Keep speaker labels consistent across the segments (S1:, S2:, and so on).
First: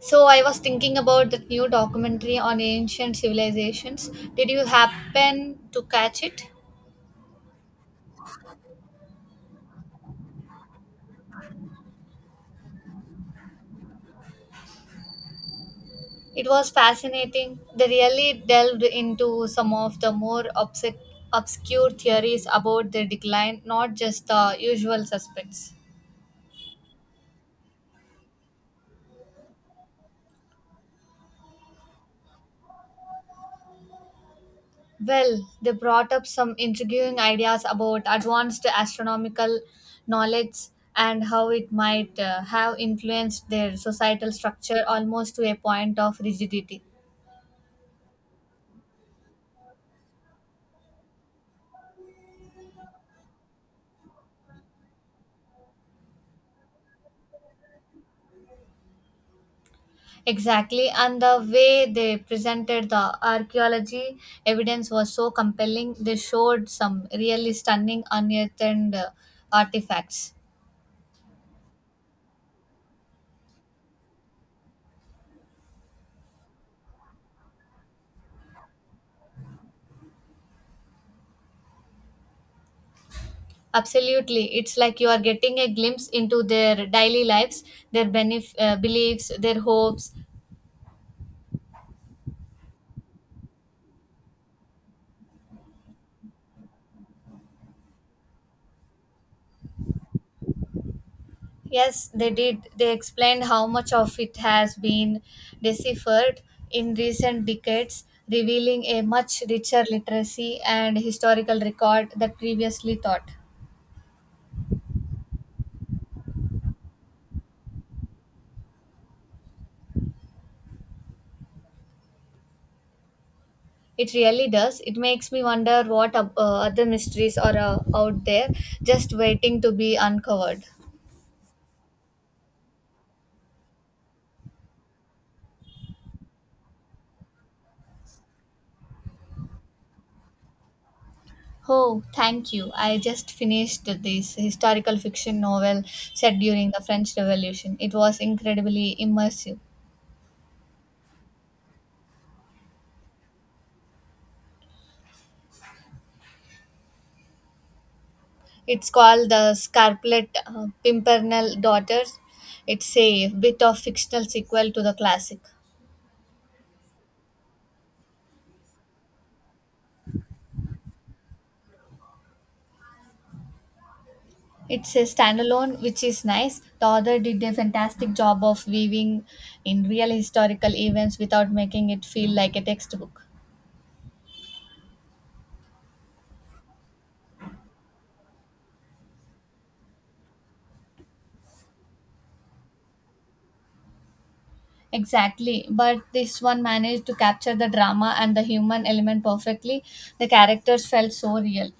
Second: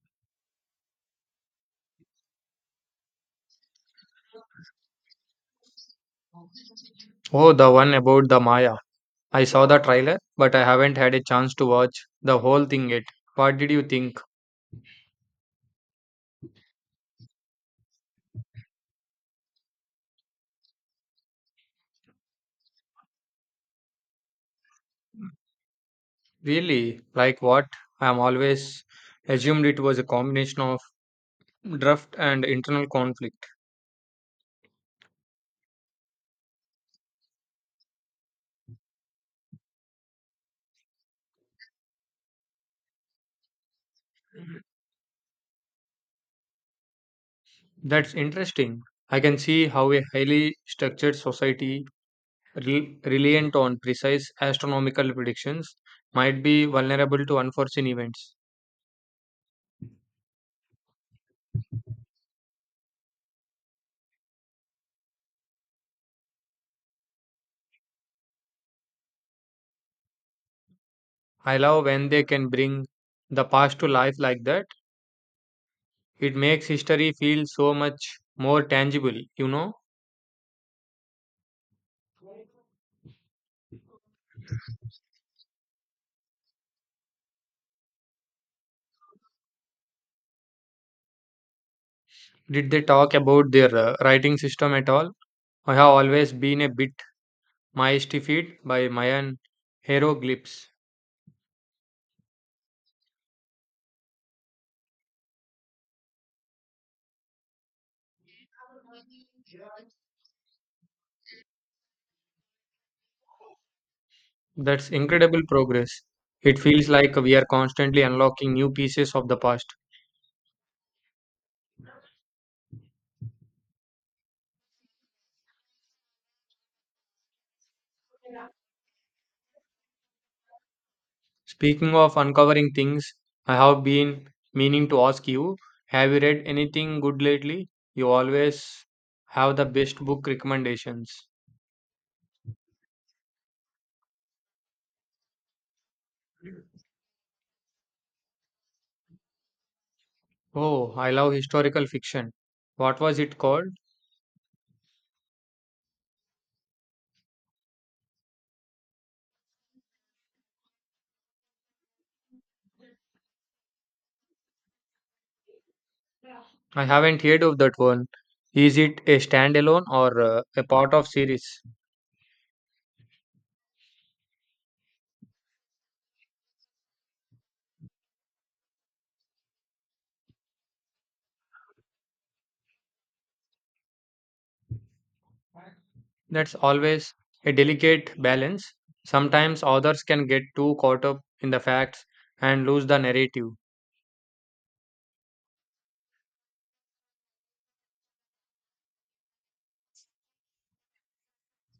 S1: So I was thinking about that new documentary on ancient civilizations. Did you happen to catch it?
S2: Oh, the one about the Maya. I saw the trailer, but I haven't had a chance to watch the whole thing yet. What did you think?
S1: It was fascinating. They really delved into some of the more obscure theories about their decline, not just the usual suspects.
S2: Really? Like what? I am always assumed it was a combination of draft and internal conflict.
S1: Well, they brought up some intriguing ideas about advanced astronomical knowledge and how it might have influenced their societal structure almost to a point of rigidity.
S2: That's interesting. I can see how a highly structured society reliant on precise astronomical predictions might be vulnerable to unforeseen events.
S1: Exactly, and the way they presented the archaeology evidence was so compelling. They showed some really stunning unearthed uh, artifacts.
S2: I love when they can bring the past to life like that. It makes history feel so much more tangible.
S1: Absolutely, it's like you are getting a glimpse into their daily lives, their beliefs, their hopes.
S2: Did they talk about their writing system at all? I have always been a bit mystified by Mayan hieroglyphs.
S1: Yes, they did. They explained how much of it has been deciphered in recent decades, revealing a much richer literacy and historical record that previously thought.
S2: That's incredible progress. It feels like we are constantly unlocking new pieces of the past.
S1: It really does. It makes me wonder what other mysteries are out there just waiting to be uncovered.
S2: Speaking of uncovering things, I have been meaning to ask you, have you read anything good lately? You always have the best book recommendations.
S1: Oh, thank you. I just finished this historical fiction novel set during the French Revolution. It was incredibly immersive.
S2: Oh, I love historical fiction. What was it called?
S1: It's called The Scarlet Pimpernel Daughters. It's a bit of fictional sequel to the classic.
S2: I haven't heard of that one. Is it a standalone or a part of series?
S1: It's a standalone, which is nice. The author did a fantastic job of weaving in real historical events without making it feel like a textbook.
S2: That's always a delicate balance. Sometimes authors can get too caught up in the facts and lose the narrative.
S1: Exactly, but this one managed to capture the drama and the human element perfectly. The characters felt so real.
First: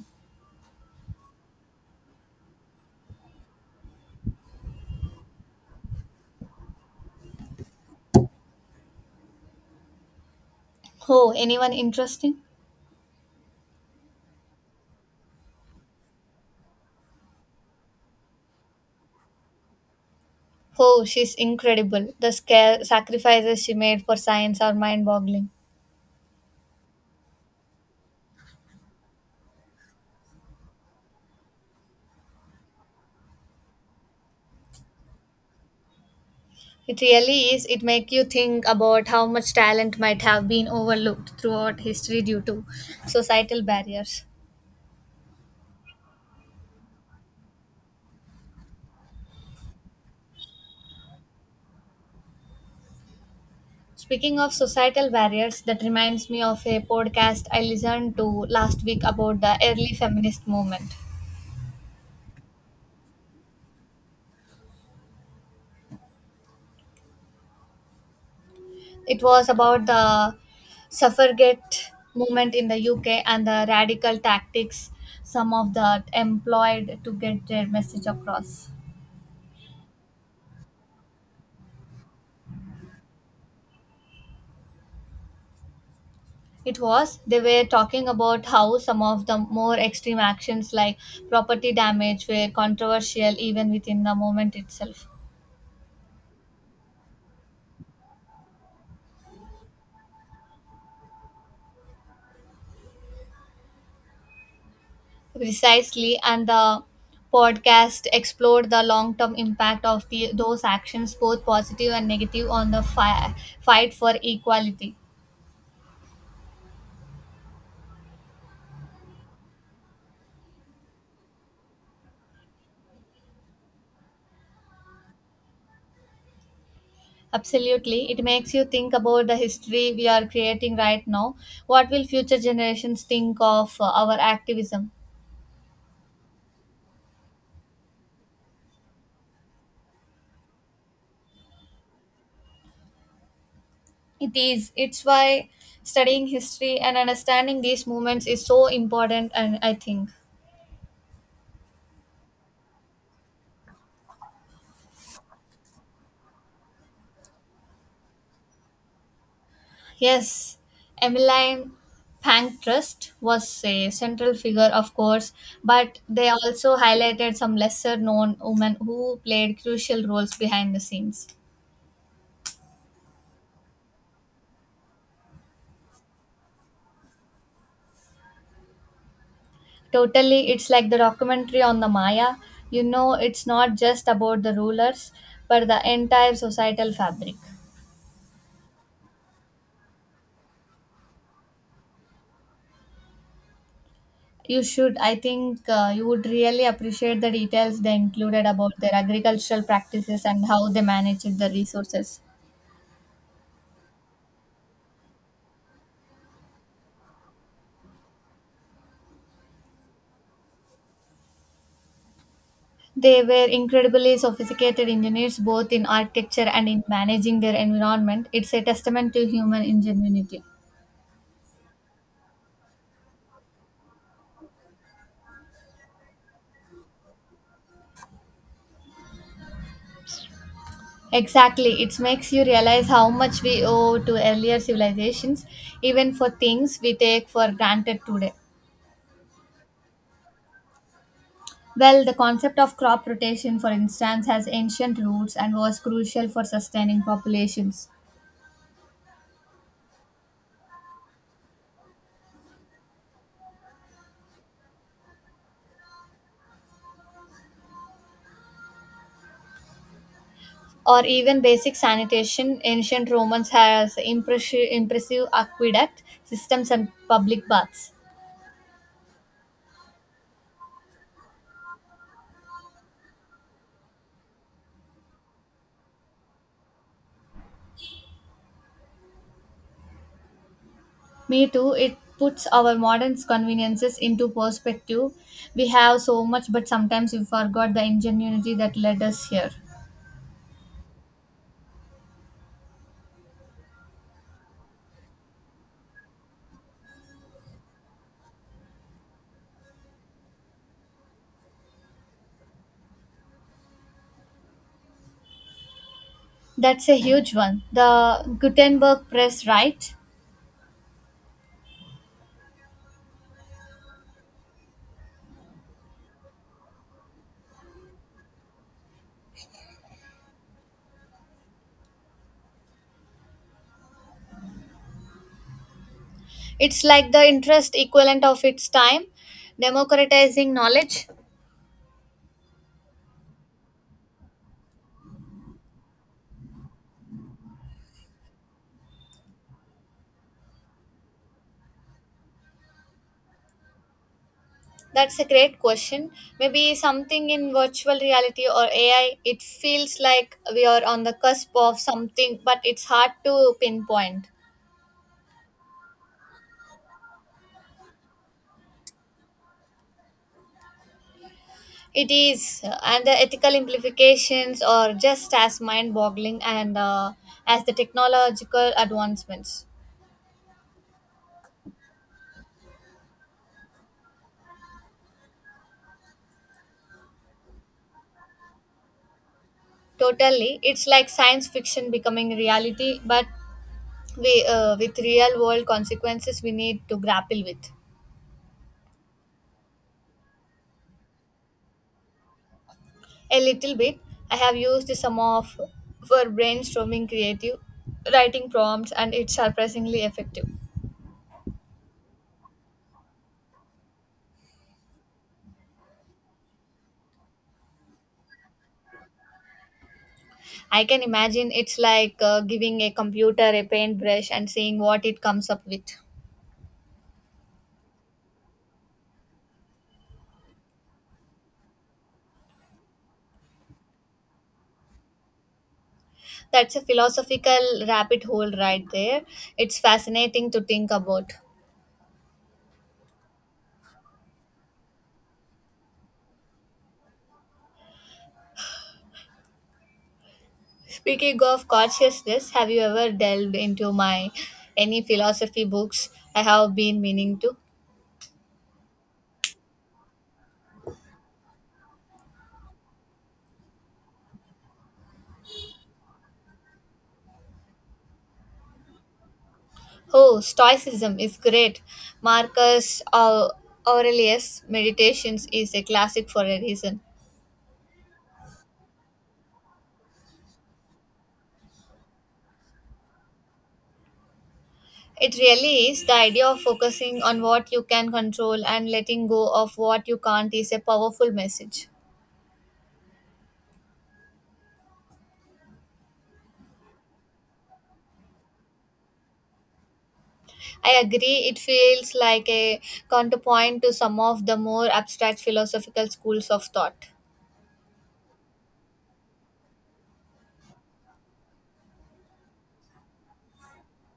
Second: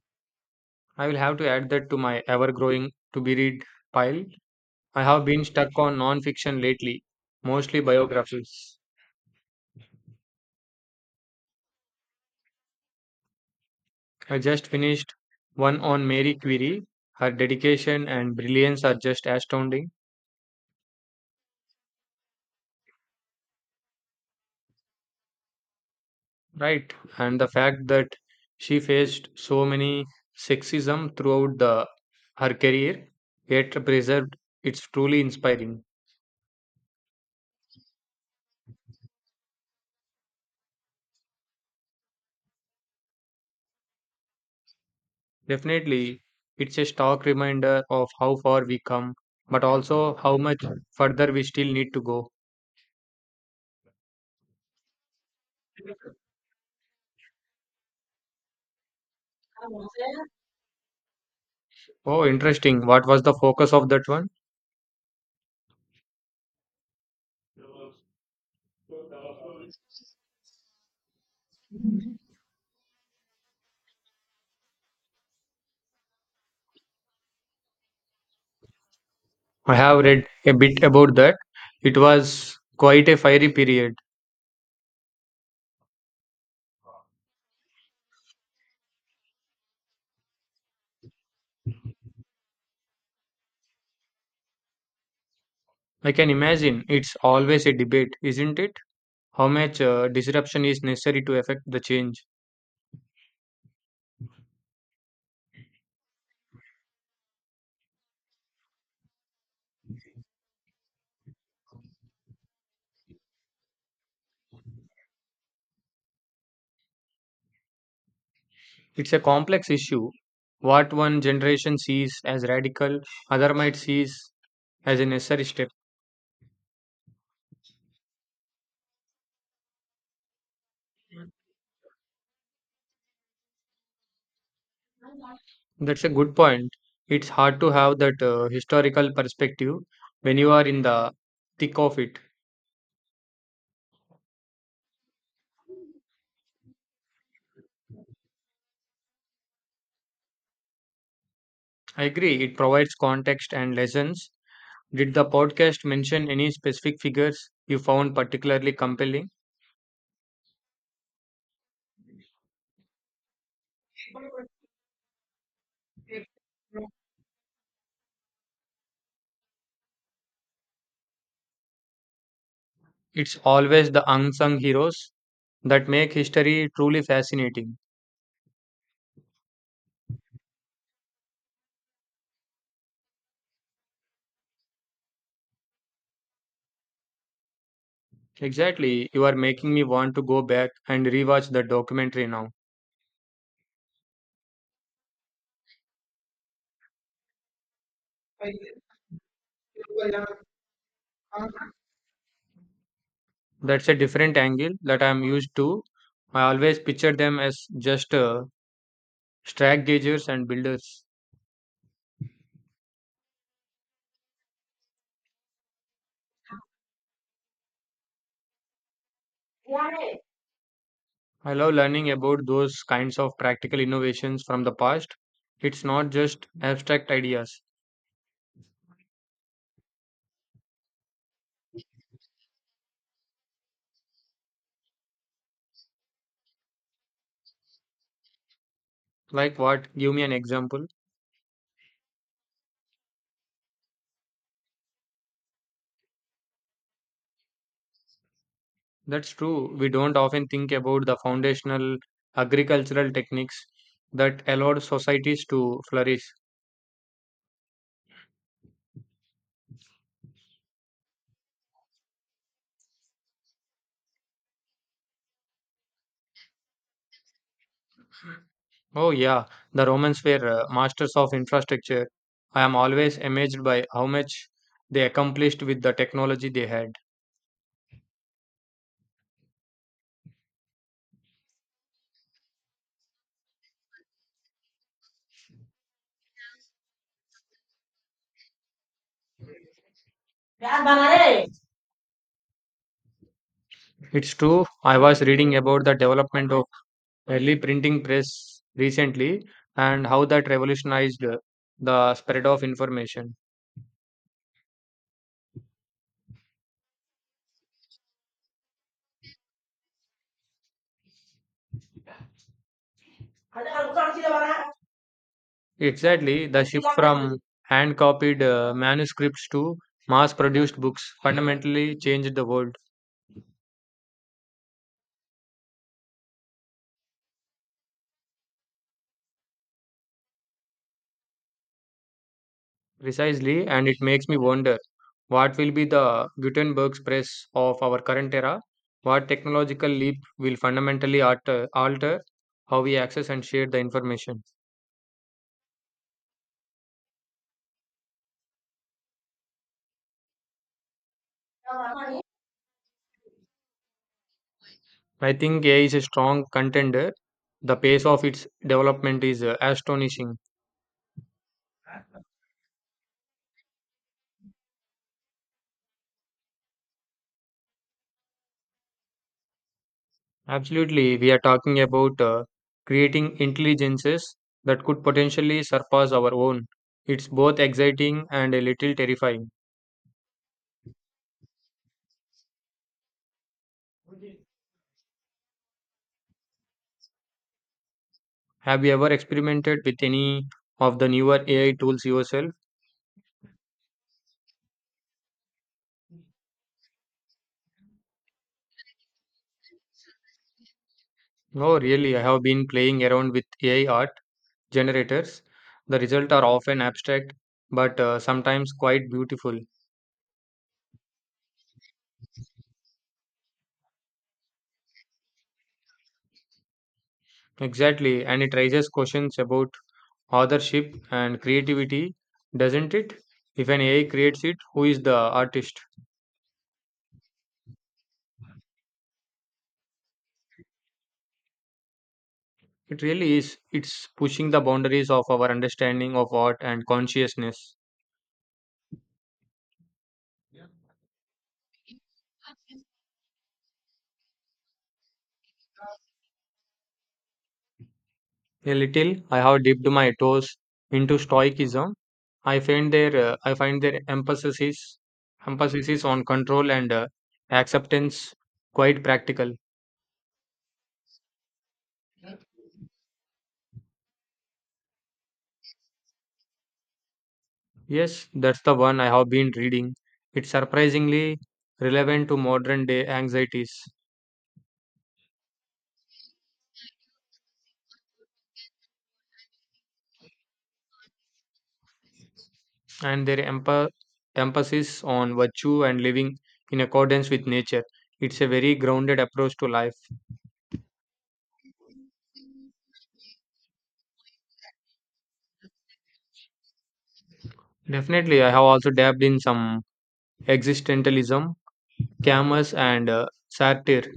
S2: I will have to add that to my ever-growing to-be-read pile. I have been stuck on non-fiction lately, mostly biographies.
S1: Oh, anyone interesting?
S2: I just finished one on Mary Curie. Her dedication and brilliance are just astounding.
S1: Oh, she's incredible. The scare sacrifices she made for science are mind boggling.
S2: Right. And the fact that she faced so many sexism throughout the her career, yet preserved, it's truly inspiring.
S1: It really is. It makes you think about how much talent might have been overlooked throughout history due to societal barriers.
S2: Definitely, it's a stark reminder of how far we come, but also how much further we still need to go.
S1: Speaking of societal barriers, that reminds me of a podcast I listened to last week about the early feminist movement.
S2: Oh, interesting. What was the focus of that one?
S1: It was about the suffragette movement in the UK and the radical tactics some of that employed to get their message across.
S2: I have read a bit about that. It was quite a fiery period.
S1: It was. They were talking about how some of the more extreme actions like property damage were controversial even within the movement itself.
S2: I can imagine, it's always a debate, isn't it? How much disruption is necessary to affect the change?
S1: Precisely, and the podcast explored the long term impact of those actions, both positive and negative, on the fight for equality.
S2: It's a complex issue. What one generation sees as radical, other might see as a necessary step.
S1: Absolutely. It makes you think about the history we are creating right now. What will future generations think of our activism?
S2: That's a good point. It's hard to have that historical perspective when you are in the thick of it.
S1: It is. It's why studying history and understanding these movements is so important, and I think.
S2: I agree, it provides context and lessons. Did the podcast mention any specific figures you found particularly compelling?
S1: Yes, Emmeline Pankhurst was a central figure, of course, but they also highlighted some lesser known women who played crucial roles behind the scenes.
S2: It's always the unsung heroes that make history truly fascinating.
S1: Totally, it's like the documentary on the Maya. You know, it's not just about the rulers, but the entire societal fabric.
S2: Exactly, you are making me want to go back and rewatch the documentary now.
S1: You should. I think you would really appreciate the details they included about their agricultural practices and how they managed the resources.
S2: That's a different angle that I'm used to. I always picture them as just strike gaugers and builders.
S1: They were incredibly sophisticated engineers both in architecture and in managing their environment. It's a testament to human ingenuity.
S2: I love learning about those kinds of practical innovations from the past. It's not just abstract ideas.
S1: Exactly. It makes you realize how much we owe to earlier civilizations, even for things we take for granted today.
S2: Like what? Give me an example.
S1: Well, the concept of crop rotation, for instance, has ancient roots and was crucial for sustaining populations.
S2: That's true. We don't often think about the foundational agricultural techniques that allowed societies to flourish.
S1: Or even basic sanitation, ancient Romans has impressive aqueduct systems and public baths.
S2: Oh, yeah, the Romans were masters of infrastructure. I am always amazed by how much they accomplished with the technology they had.
S1: Me too, it puts our modern conveniences into perspective. We have so much, but sometimes we forgot the ingenuity that led us here.
S2: It's true, I was reading about the development of early printing press recently and how that revolutionized the spread of information.
S1: That's a huge one. The Gutenberg Press, right?
S2: Exactly, the shift from hand copied manuscripts to mass produced books fundamentally changed the world.
S1: It's like the interest equivalent of its time, democratizing knowledge.
S2: Precisely, and it makes me wonder what will be the Gutenberg's press of our current era? What technological leap will fundamentally alter how we access and share the information?
S1: That's a great question. Maybe something in virtual reality or AI. It feels like we are on the cusp of something, but it's hard to pinpoint.
S2: I think AI is a strong contender. The pace of its development is astonishing.
S1: It is, and the ethical implications are just as mind boggling and as the technological advancements.
S2: Absolutely, we are talking about creating intelligences that could potentially surpass our own. It's both exciting and a little terrifying.
S1: Totally. It's like science fiction becoming reality, but with real world consequences we need to grapple with.
S2: Have you ever experimented with any of the newer AI tools yourself?
S1: A little bit. I have used some of for brainstorming creative writing prompts and it's surprisingly effective.
S2: No, really, I have been playing around with AI art generators. The results are often abstract, but sometimes quite beautiful.
S1: I can imagine it's like giving a computer a paintbrush and seeing what it comes up with.
S2: Exactly, and it raises questions about authorship and creativity, doesn't it? If an AI creates it, who is the artist?
S1: That's a philosophical rabbit hole right there. It's fascinating to think about.
S2: It really is. It's pushing the boundaries of our understanding of art and consciousness.
S1: Speaking of consciousness, have you ever delved into my any philosophy books I have been meaning to?
S2: A little, I have dipped my toes into Stoicism. I find their emphasis is on control and acceptance quite practical.
S1: Oh, Stoicism is great. Marcus Au- Aurelius' Meditations is a classic for a reason.
S2: Yes, that's the one I have been reading. It's surprisingly relevant to modern day anxieties
S1: It really is the idea of focusing on what you can control and letting go of what you can't is a powerful message.
S2: and their emphasis on virtue and living in accordance with nature. It's a very grounded approach to life.
S1: I agree, it feels like a counterpoint to some of the more abstract philosophical schools of thought.
S2: Definitely, I have also dabbed in some existentialism, camus, and satire.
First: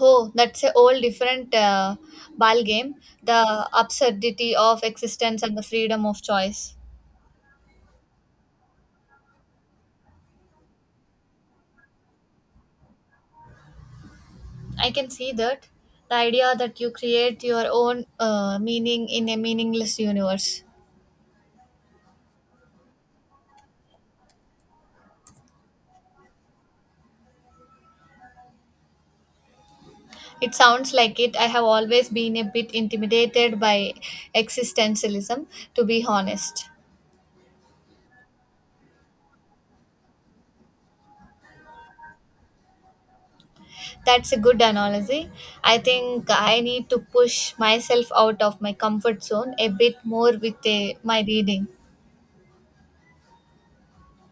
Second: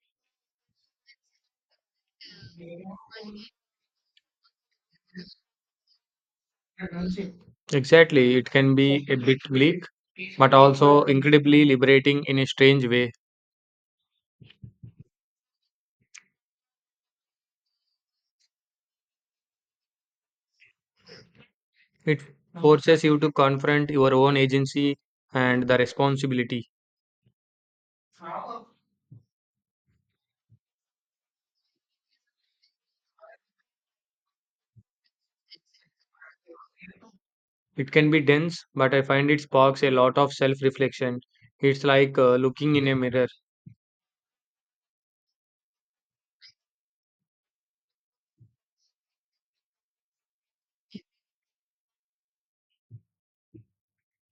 S1: Oh, that's a whole different ball game. The absurdity of existence and the freedom of choice.
S2: Exactly, it can be a bit bleak, but also incredibly liberating in a strange way.
S1: I can see that the idea that you create your own meaning in a meaningless universe.
S2: It forces you to confront your own agency and the responsibility.
S1: It sounds like it. I have always been a bit intimidated by existentialism, to be honest.
S2: It can be dense, but I find it sparks a lot of self reflection. It's like looking in a mirror.
S1: That's a good analogy. I think I need to push myself out of my comfort zone a bit more with my reading.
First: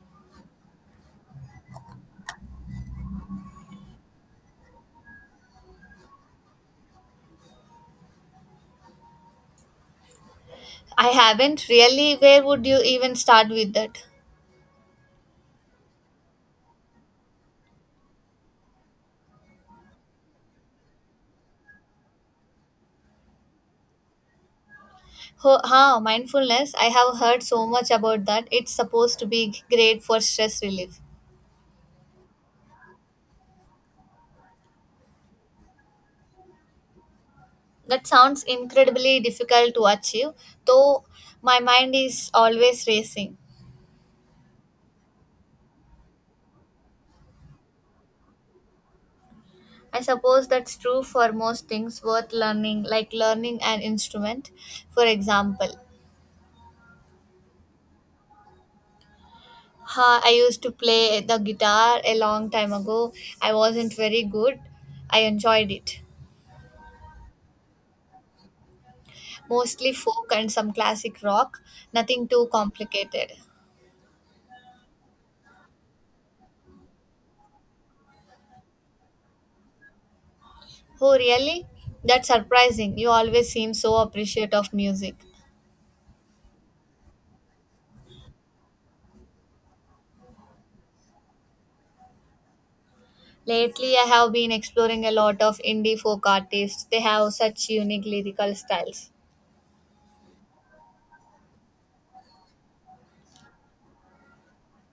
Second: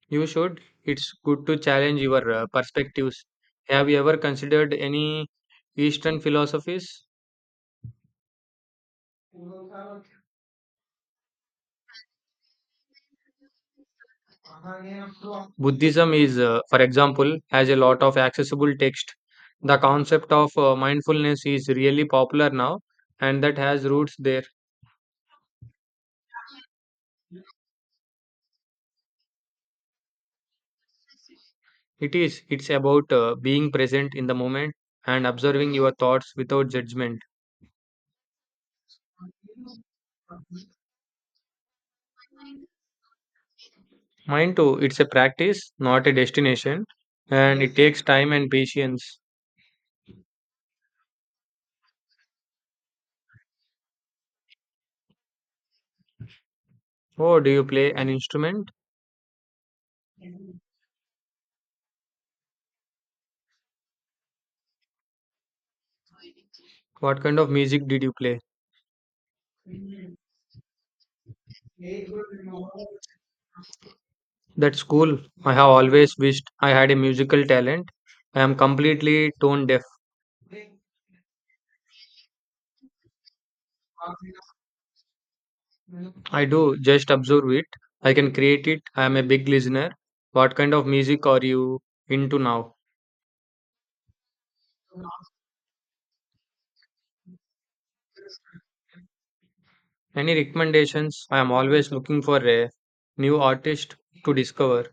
S2: You should. It's good to challenge your perspectives. Have you ever considered any Eastern philosophies?
S1: I haven't really. Where would you even start with that?
S2: Buddhism is, for example, has a lot of accessible text. The concept of mindfulness is really popular now, and that has roots there.
S1: Huh, mindfulness. I have heard so much about that. It's supposed to be great for stress relief.
S2: It is. It's about being present in the moment and observing your thoughts without judgment.
S1: That sounds incredibly difficult to achieve, though my mind is always racing.
S2: Mind too, it's a practice, not a destination, and it takes time and patience.
S1: I suppose that's true for most things worth learning, like learning an instrument, for example.
S2: Oh, do you play an instrument?
S1: Ha, I used to play the guitar a long time ago. I wasn't very good. I enjoyed it.
S2: What kind of music did you play?
S1: Mostly folk and some classic rock, nothing too complicated.
S2: That's cool. I have always wished I had a musical talent. I am completely tone deaf.
S1: Oh, really? That's surprising. You always seem so appreciative of music.
S2: I do just observe it. I can create it. I am a big listener. What kind of music are you into now?
S1: Lately, I have been exploring a lot of indie folk artists. They have such unique lyrical styles.
S2: Any recommendations? I am always looking for a new artist to discover.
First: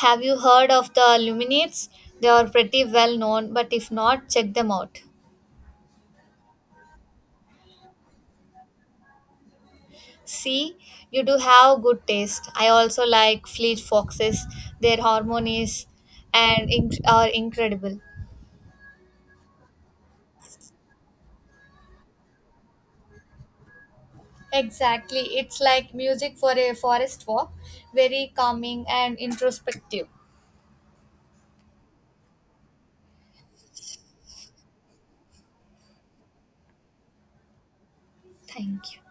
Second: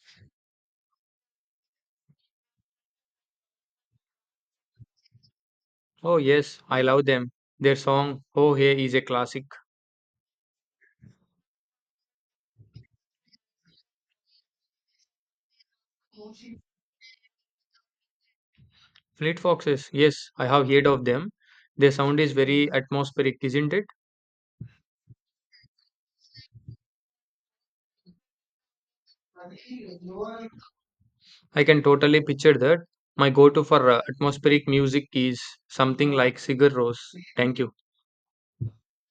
S1: Have you heard of the Luminates? They are pretty well known, but if not, check them out.
S2: Oh, yes, I love them. Their song Oh Hey is a classic.
S1: See, you do have good taste. I also like Fleet Foxes. Their harmonies are incredible.
S2: Fleet Foxes, yes, I have heard of them. Their sound is very atmospheric, isn't it?
S1: Exactly, it's like music for a forest walk, very calming and introspective.
S2: I can totally picture that. My go to for atmospheric music is something like Sigur Rós. Thank you.
S1: Thank you.